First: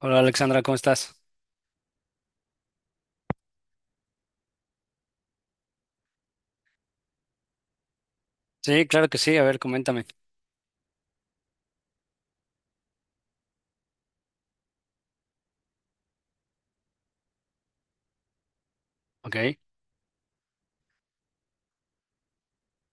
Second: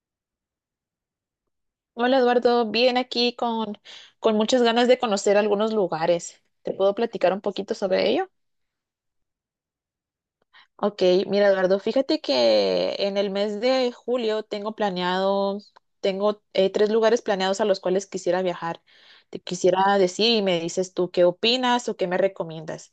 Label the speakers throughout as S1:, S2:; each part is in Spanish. S1: Hola Alexandra, ¿cómo estás?
S2: Hola Eduardo, bien aquí con muchas ganas de conocer algunos lugares. ¿Te puedo platicar un poquito sobre ello?
S1: Sí, claro que sí, a ver, coméntame.
S2: Ok, mira Eduardo, fíjate que en el mes de julio tengo planeado, tengo tres lugares planeados a los cuales quisiera viajar.
S1: Ok,
S2: Te quisiera decir y me dices tú qué opinas o qué me recomiendas.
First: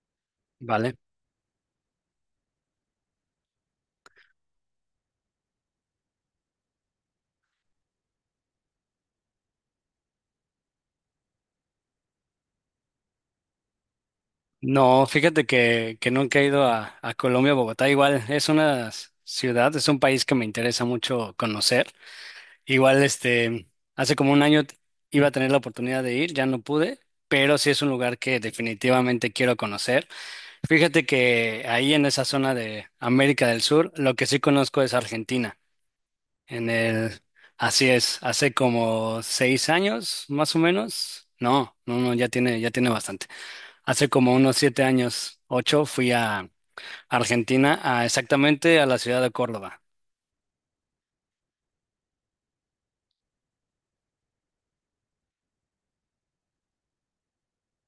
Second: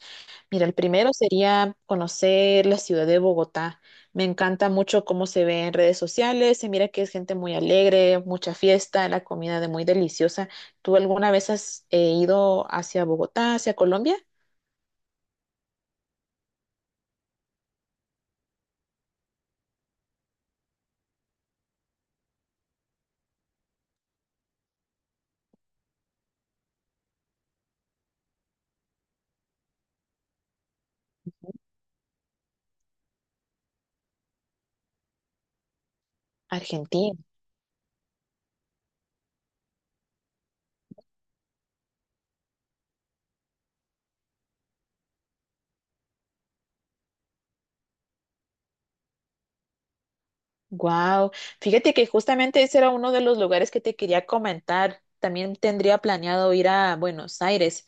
S2: Mira, el
S1: vale.
S2: primero sería conocer la ciudad de Bogotá. Me encanta mucho cómo se ve en redes sociales. Se mira que es gente muy alegre, mucha fiesta, la comida de muy deliciosa. ¿Tú alguna vez has ido hacia Bogotá, hacia Colombia?
S1: No, fíjate que nunca he ido a Colombia, Bogotá. Igual es ciudad, es un país que me interesa mucho conocer. Igual, hace como un año iba a tener la oportunidad de ir, ya no pude, pero sí es un lugar que definitivamente quiero conocer. Fíjate que ahí en esa zona de América del Sur, lo que sí conozco es Argentina. En el,
S2: Argentina.
S1: así es, hace como seis años, más o menos. No, no, no, ya tiene bastante. Hace como unos siete años, ocho, fui a Argentina, a exactamente a la ciudad de Córdoba.
S2: Wow, fíjate que justamente ese era uno de los lugares que te quería comentar. También tendría planeado ir a Buenos Aires,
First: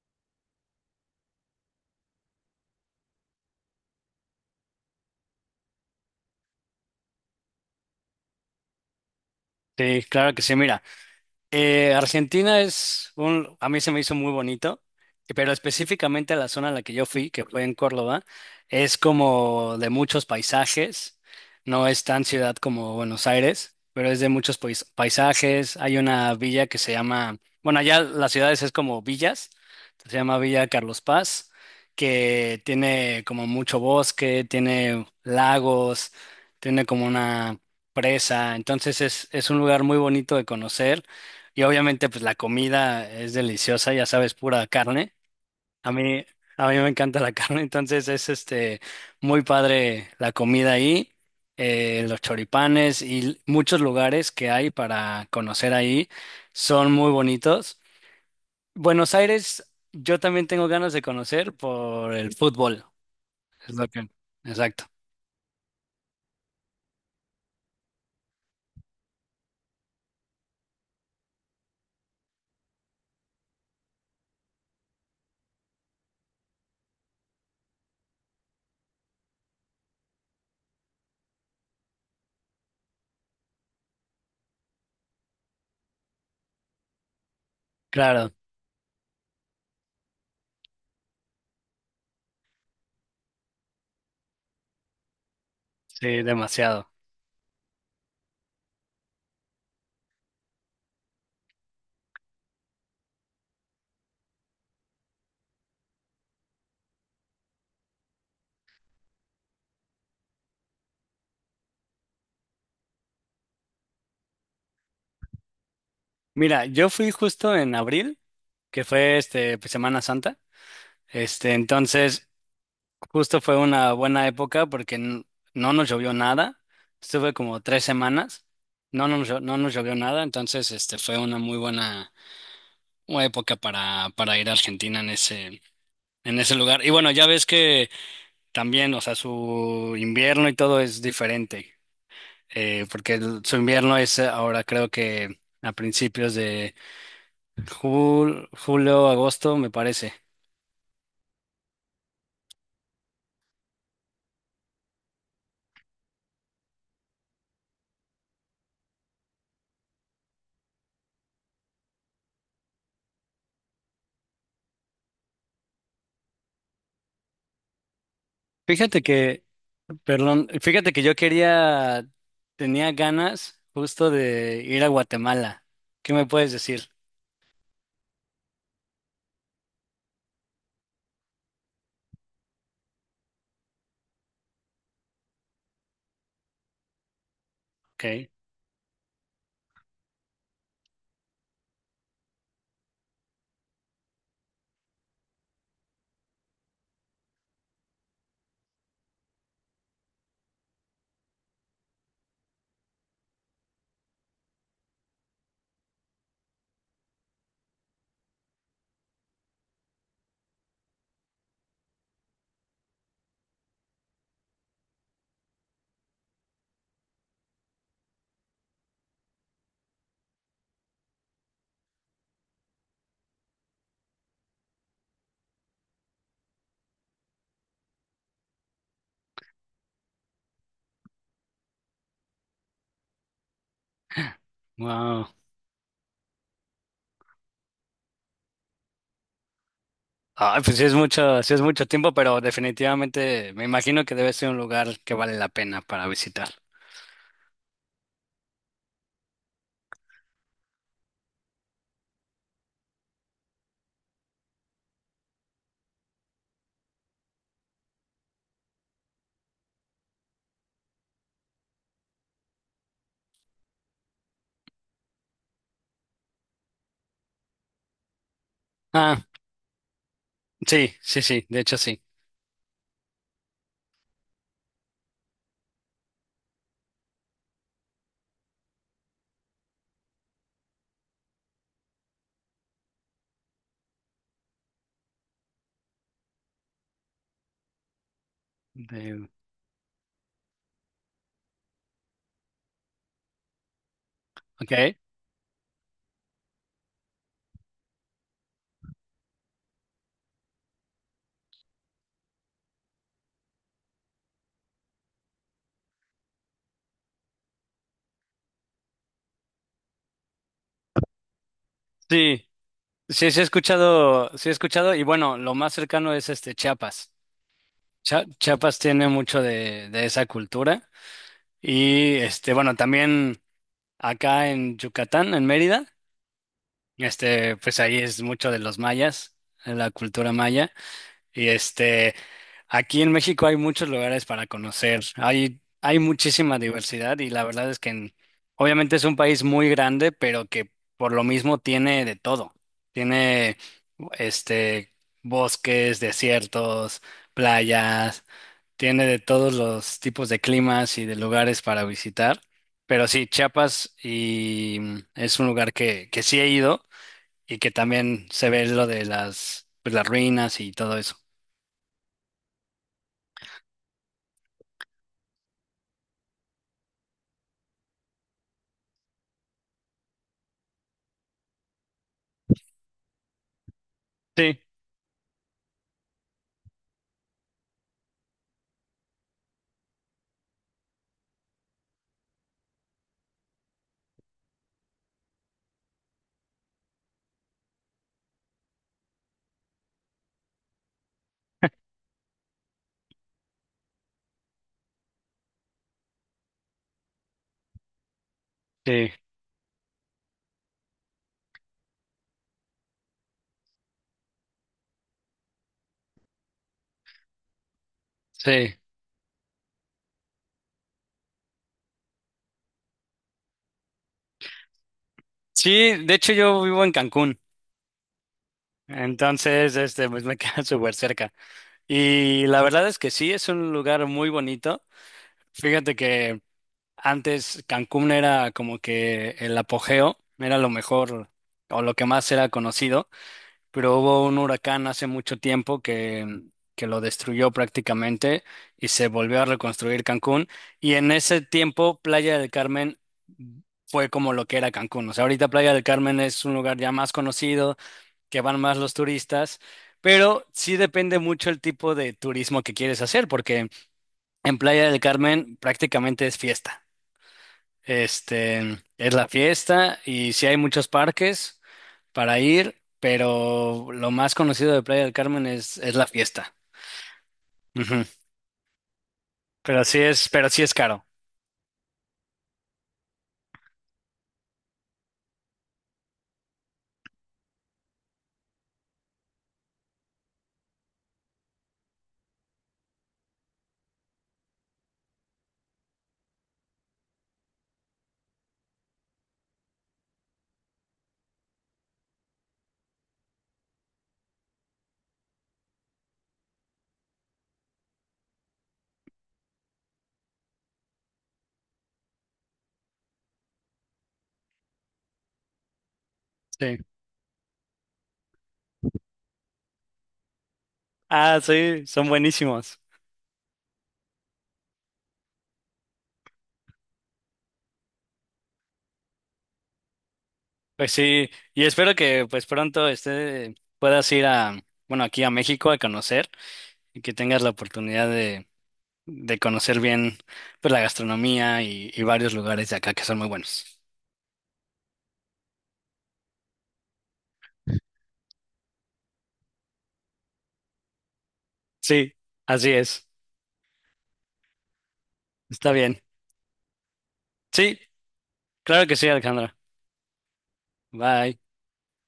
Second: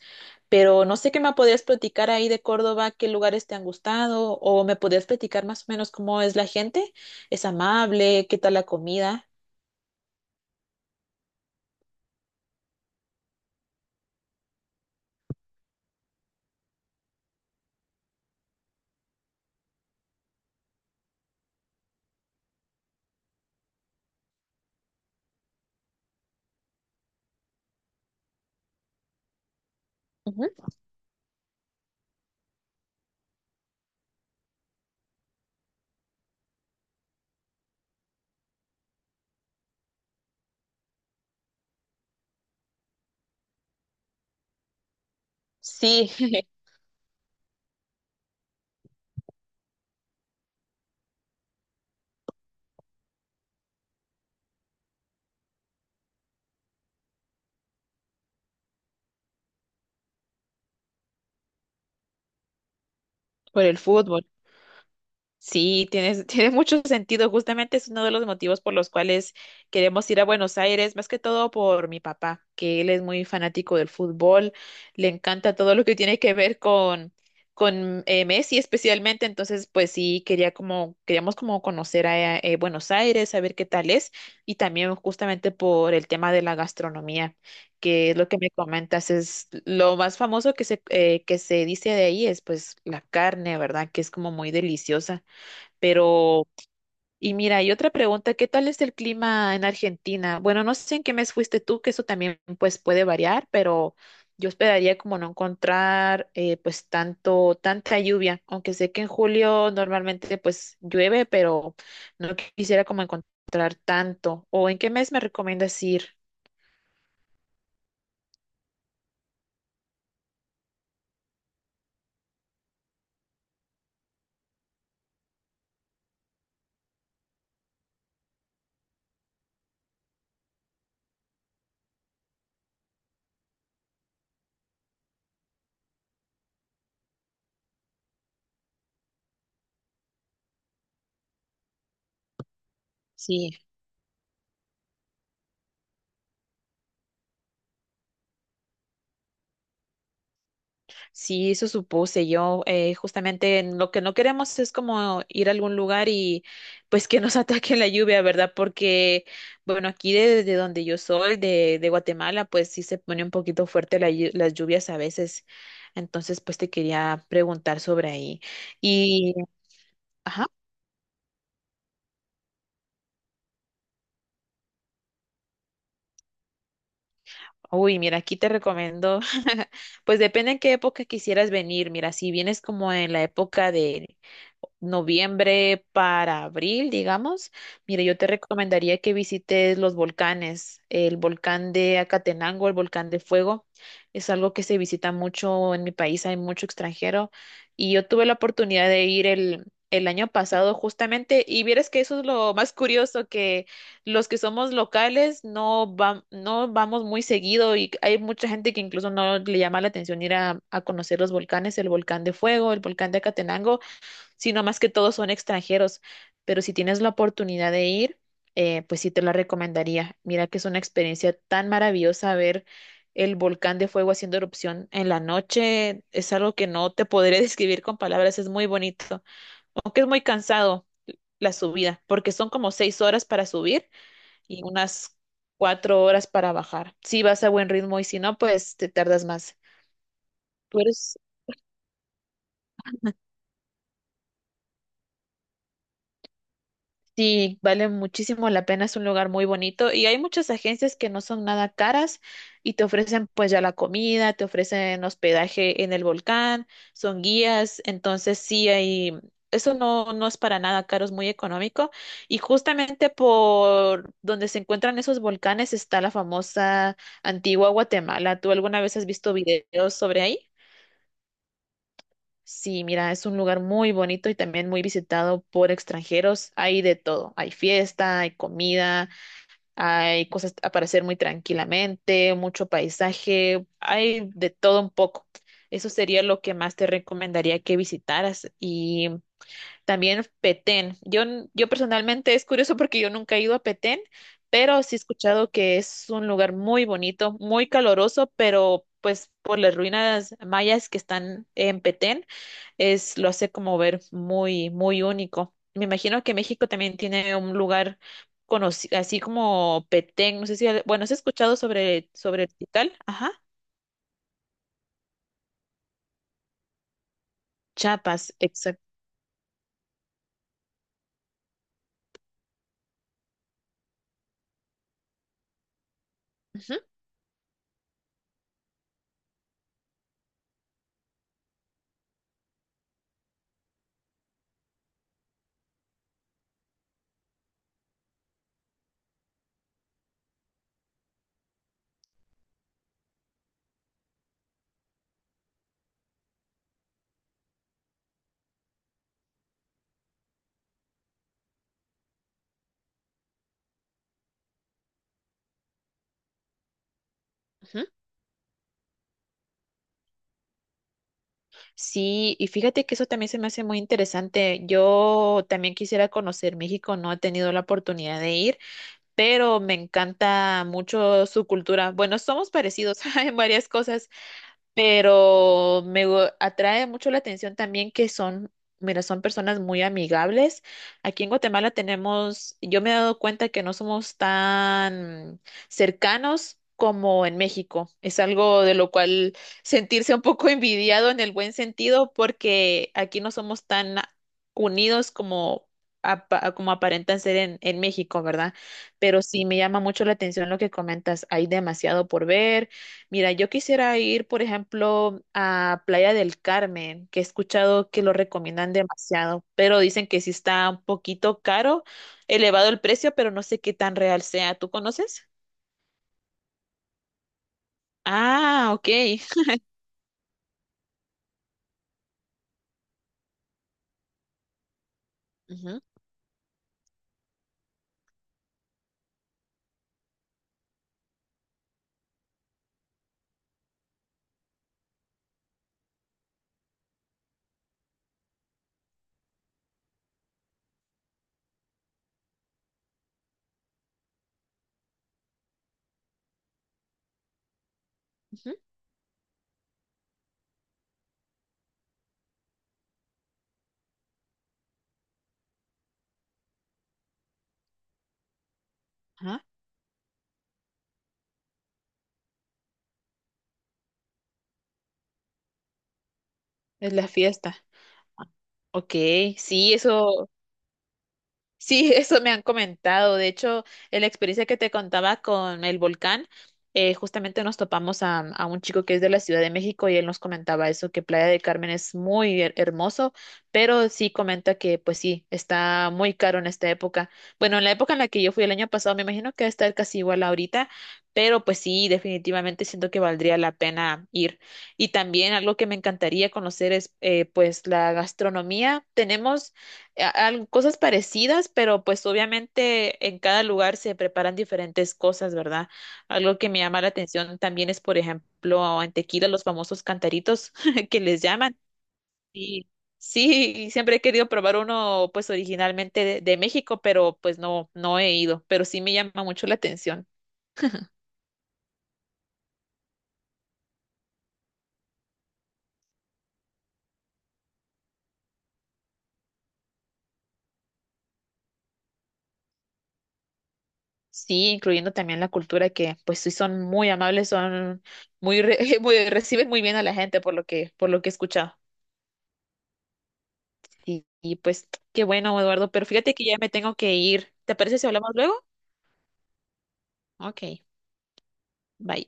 S2: pero no sé qué me podías platicar ahí de Córdoba, qué lugares te han gustado o me podías platicar más o menos cómo es la gente, es amable, qué tal la comida.
S1: Sí, claro que sí, mira. Argentina es un, a mí se me hizo muy bonito, pero específicamente la zona a la que yo fui, que fue en Córdoba, es como de muchos paisajes, no es tan ciudad como Buenos Aires, pero es de muchos paisajes. Hay una villa que se llama, bueno, allá las ciudades es como villas, se llama
S2: Ujú.
S1: Villa Carlos Paz, que tiene como mucho bosque, tiene lagos, tiene como una presa. Entonces es un lugar muy bonito de conocer y obviamente, pues la comida es deliciosa, ya sabes, pura carne. A
S2: Sí,
S1: mí, a mí me encanta la carne, entonces es muy padre la comida ahí, los choripanes y muchos lugares que hay para conocer ahí son muy bonitos. Buenos Aires, yo también tengo ganas de conocer por el fútbol.
S2: por
S1: Es
S2: el
S1: lo que,
S2: fútbol.
S1: exacto.
S2: Sí, tienes, tiene mucho sentido. Justamente es uno de los motivos por los cuales queremos ir a Buenos Aires, más que todo por mi papá, que él es muy fanático del fútbol, le encanta todo lo que tiene que ver con Messi especialmente. Entonces, pues sí, queríamos como conocer a Buenos Aires, saber qué tal es, y también justamente por el tema de la gastronomía, que es lo
S1: Claro,
S2: que me comentas, es lo más famoso que se dice de ahí es pues la carne, ¿verdad? Que es como muy deliciosa.
S1: sí,
S2: Pero,
S1: demasiado.
S2: y mira, y otra pregunta, ¿qué tal es el clima en Argentina? Bueno, no sé en qué mes fuiste tú, que eso también pues puede variar, pero yo esperaría como no encontrar pues tanta lluvia, aunque sé que en julio normalmente pues llueve, pero no quisiera como encontrar tanto. ¿O en qué mes me recomiendas ir?
S1: Mira, yo fui justo en abril, que fue pues, Semana Santa. Entonces justo fue una buena época porque no nos llovió nada. Estuve como tres semanas. No nos llovió nada. Entonces, fue una muy buena, una época para ir a Argentina en ese lugar. Y bueno, ya ves que también, o sea, su invierno y todo es diferente, porque
S2: Sí.
S1: su invierno es ahora creo que a principios de julio, agosto, me parece.
S2: Sí, eso supuse yo. Justamente en lo que no queremos es como ir a algún lugar y pues que nos ataque la lluvia, ¿verdad? Porque, bueno, aquí de donde yo soy, de Guatemala, pues sí se pone un poquito fuerte la las lluvias a veces. Entonces, pues te quería preguntar sobre ahí.
S1: Fíjate
S2: Y,
S1: que,
S2: ajá.
S1: perdón, fíjate que yo quería, tenía ganas justo de ir a Guatemala. ¿Qué me puedes decir?
S2: Uy, mira, aquí te recomiendo, pues depende en qué época quisieras venir. Mira, si vienes como en la época de noviembre para abril, digamos, mira, yo te
S1: Okay.
S2: recomendaría que visites los volcanes, el volcán de Acatenango, el volcán de Fuego. Es algo que se visita mucho en mi país, hay mucho extranjero y yo tuve la oportunidad de ir el año pasado justamente y vieras que eso es lo más curioso, los que somos locales no, no vamos muy seguido y hay mucha gente que incluso no le llama la atención ir a conocer los volcanes, el volcán de Fuego, el volcán de Acatenango, sino más que todos son extranjeros. Pero si tienes la oportunidad de ir, pues sí te la recomendaría. Mira que es una experiencia tan maravillosa ver el volcán de Fuego haciendo erupción en la noche. Es algo que no te podré describir con palabras, es muy bonito, aunque es muy cansado la subida, porque son como seis horas para subir y unas
S1: Wow.
S2: cuatro horas para bajar. Si vas a buen ritmo y si no, pues te tardas más.
S1: Ah, pues
S2: Pero es-
S1: sí es mucho tiempo, pero definitivamente me imagino que debe ser un lugar que vale la pena para visitar.
S2: sí, vale muchísimo la pena, es un lugar muy bonito y hay muchas agencias que no son nada caras y te ofrecen pues ya la comida, te ofrecen hospedaje en el volcán, son guías, entonces sí hay... Eso no es para nada caro, es muy económico. Y justamente por donde se encuentran esos volcanes está la famosa Antigua Guatemala. ¿Tú alguna vez has
S1: Ah,
S2: visto videos sobre ahí?
S1: sí, sí, sí, de hecho sí.
S2: Sí, mira, es un lugar muy bonito y también muy visitado por extranjeros. Hay de todo. Hay fiesta, hay comida, hay cosas para hacer muy tranquilamente, mucho paisaje, hay de todo un poco. Eso sería lo que más te recomendaría que visitaras. Y
S1: De-
S2: también Petén. Yo personalmente es curioso porque yo nunca he ido a Petén,
S1: ok,
S2: pero sí he escuchado que es un lugar muy bonito, muy caloroso, pero pues por las ruinas mayas que están en Petén es, lo hace como ver muy, muy único. Me imagino que México también tiene un lugar conocido, así como Petén, no sé si, bueno, ¿has escuchado sobre
S1: sí.
S2: el Tikal?
S1: Sí,
S2: Ajá,
S1: sí he escuchado, y bueno, lo más cercano es Chiapas.
S2: Chiapas,
S1: Chiapas
S2: exacto.
S1: tiene mucho de esa cultura. Y bueno, también acá en Yucatán, en Mérida,
S2: Ujú,
S1: pues ahí es mucho de los mayas, la cultura maya. Y aquí en México hay muchos lugares para conocer. Hay muchísima diversidad y la verdad es que obviamente es un país muy grande, pero que por lo mismo tiene de todo. Tiene este bosques, desiertos, playas, tiene de todos los tipos de climas y de lugares para visitar. Pero sí, Chiapas es un lugar que sí he ido y que
S2: ujú.
S1: también se ve lo de las, pues, las ruinas y todo eso.
S2: Sí, y fíjate que eso también se me hace muy interesante. Yo también quisiera conocer México, no he tenido la oportunidad de ir, pero me encanta mucho su cultura. Bueno, somos parecidos en varias cosas.
S1: Sí.
S2: Atrae mucho la atención también que son, mira, son personas muy amigables. Aquí en Guatemala tenemos, yo me he dado cuenta que no somos tan cercanos como en México. Es algo de lo cual sentirse un poco envidiado en el buen sentido, porque aquí no somos tan unidos como... Como aparentan ser en México, ¿verdad?
S1: Sí,
S2: Pero sí me llama mucho la atención lo que comentas. Hay demasiado por ver. Mira, yo quisiera ir, por ejemplo, a Playa del Carmen, que he escuchado que lo recomiendan
S1: sí.
S2: demasiado, pero dicen que sí está un poquito caro, elevado el precio, pero no sé qué tan real sea. ¿Tú conoces?
S1: Sí, de hecho yo vivo en Cancún,
S2: Ah, ok.
S1: entonces pues me queda súper cerca. Y la verdad es que sí, es un lugar muy bonito.
S2: Ujú,
S1: Fíjate que antes Cancún era como que el apogeo, era lo mejor o lo que más era conocido, pero hubo un huracán hace mucho tiempo que lo destruyó prácticamente y se volvió a reconstruir Cancún. Y en ese tiempo, Playa del Carmen fue como lo que era Cancún. O sea, ahorita Playa del Carmen es un lugar ya más conocido, que
S2: ujú,
S1: van más los turistas. Pero sí depende mucho el tipo de turismo que quieres hacer, porque en Playa del Carmen prácticamente es fiesta. Es la
S2: ajá,
S1: fiesta y sí hay muchos parques para ir, pero lo más conocido de Playa del Carmen es la fiesta.
S2: es la fiesta.
S1: Ujú.
S2: Ah, ok, sí, eso.
S1: Pero sí es caro.
S2: Sí, eso me han comentado. De hecho, en la experiencia que te contaba con el volcán, justamente nos topamos a un chico que es de la Ciudad de México y él nos comentaba eso, que Playa del Carmen es muy hermoso, pero sí comenta que, pues sí, está muy caro en esta época. Bueno, en la época en la que yo fui el año pasado, me imagino que va a estar casi igual ahorita, pero pues sí, definitivamente siento que valdría la pena ir. Y también algo que me encantaría conocer es, pues, la gastronomía. Tenemos cosas parecidas, pero pues obviamente en cada lugar se preparan diferentes cosas, ¿verdad? Algo que me
S1: Sí.
S2: llama la atención también es, por ejemplo, en tequila los famosos cantaritos que les
S1: Ah,
S2: llaman.
S1: sí, son
S2: Y
S1: buenísimos.
S2: sí, y siempre he querido probar uno pues originalmente de México, pero pues no he ido, pero sí me llama mucho la atención.
S1: Pues sí, y espero que pues pronto puedas ir a, bueno, aquí a México a conocer y que tengas la oportunidad de conocer bien pues la gastronomía y varios lugares de acá que son muy buenos.
S2: Sí, incluyendo también la cultura que pues sí son muy amables, son muy, re- muy reciben muy bien a la gente por lo que he escuchado.
S1: Sí, así es.
S2: Y pues qué bueno,
S1: Está
S2: Eduardo, pero
S1: bien.
S2: fíjate que ya me tengo que ir. ¿Te
S1: Sí,
S2: parece si hablamos luego?
S1: claro que sí, Alejandra.
S2: Ok,
S1: Bye.
S2: bye.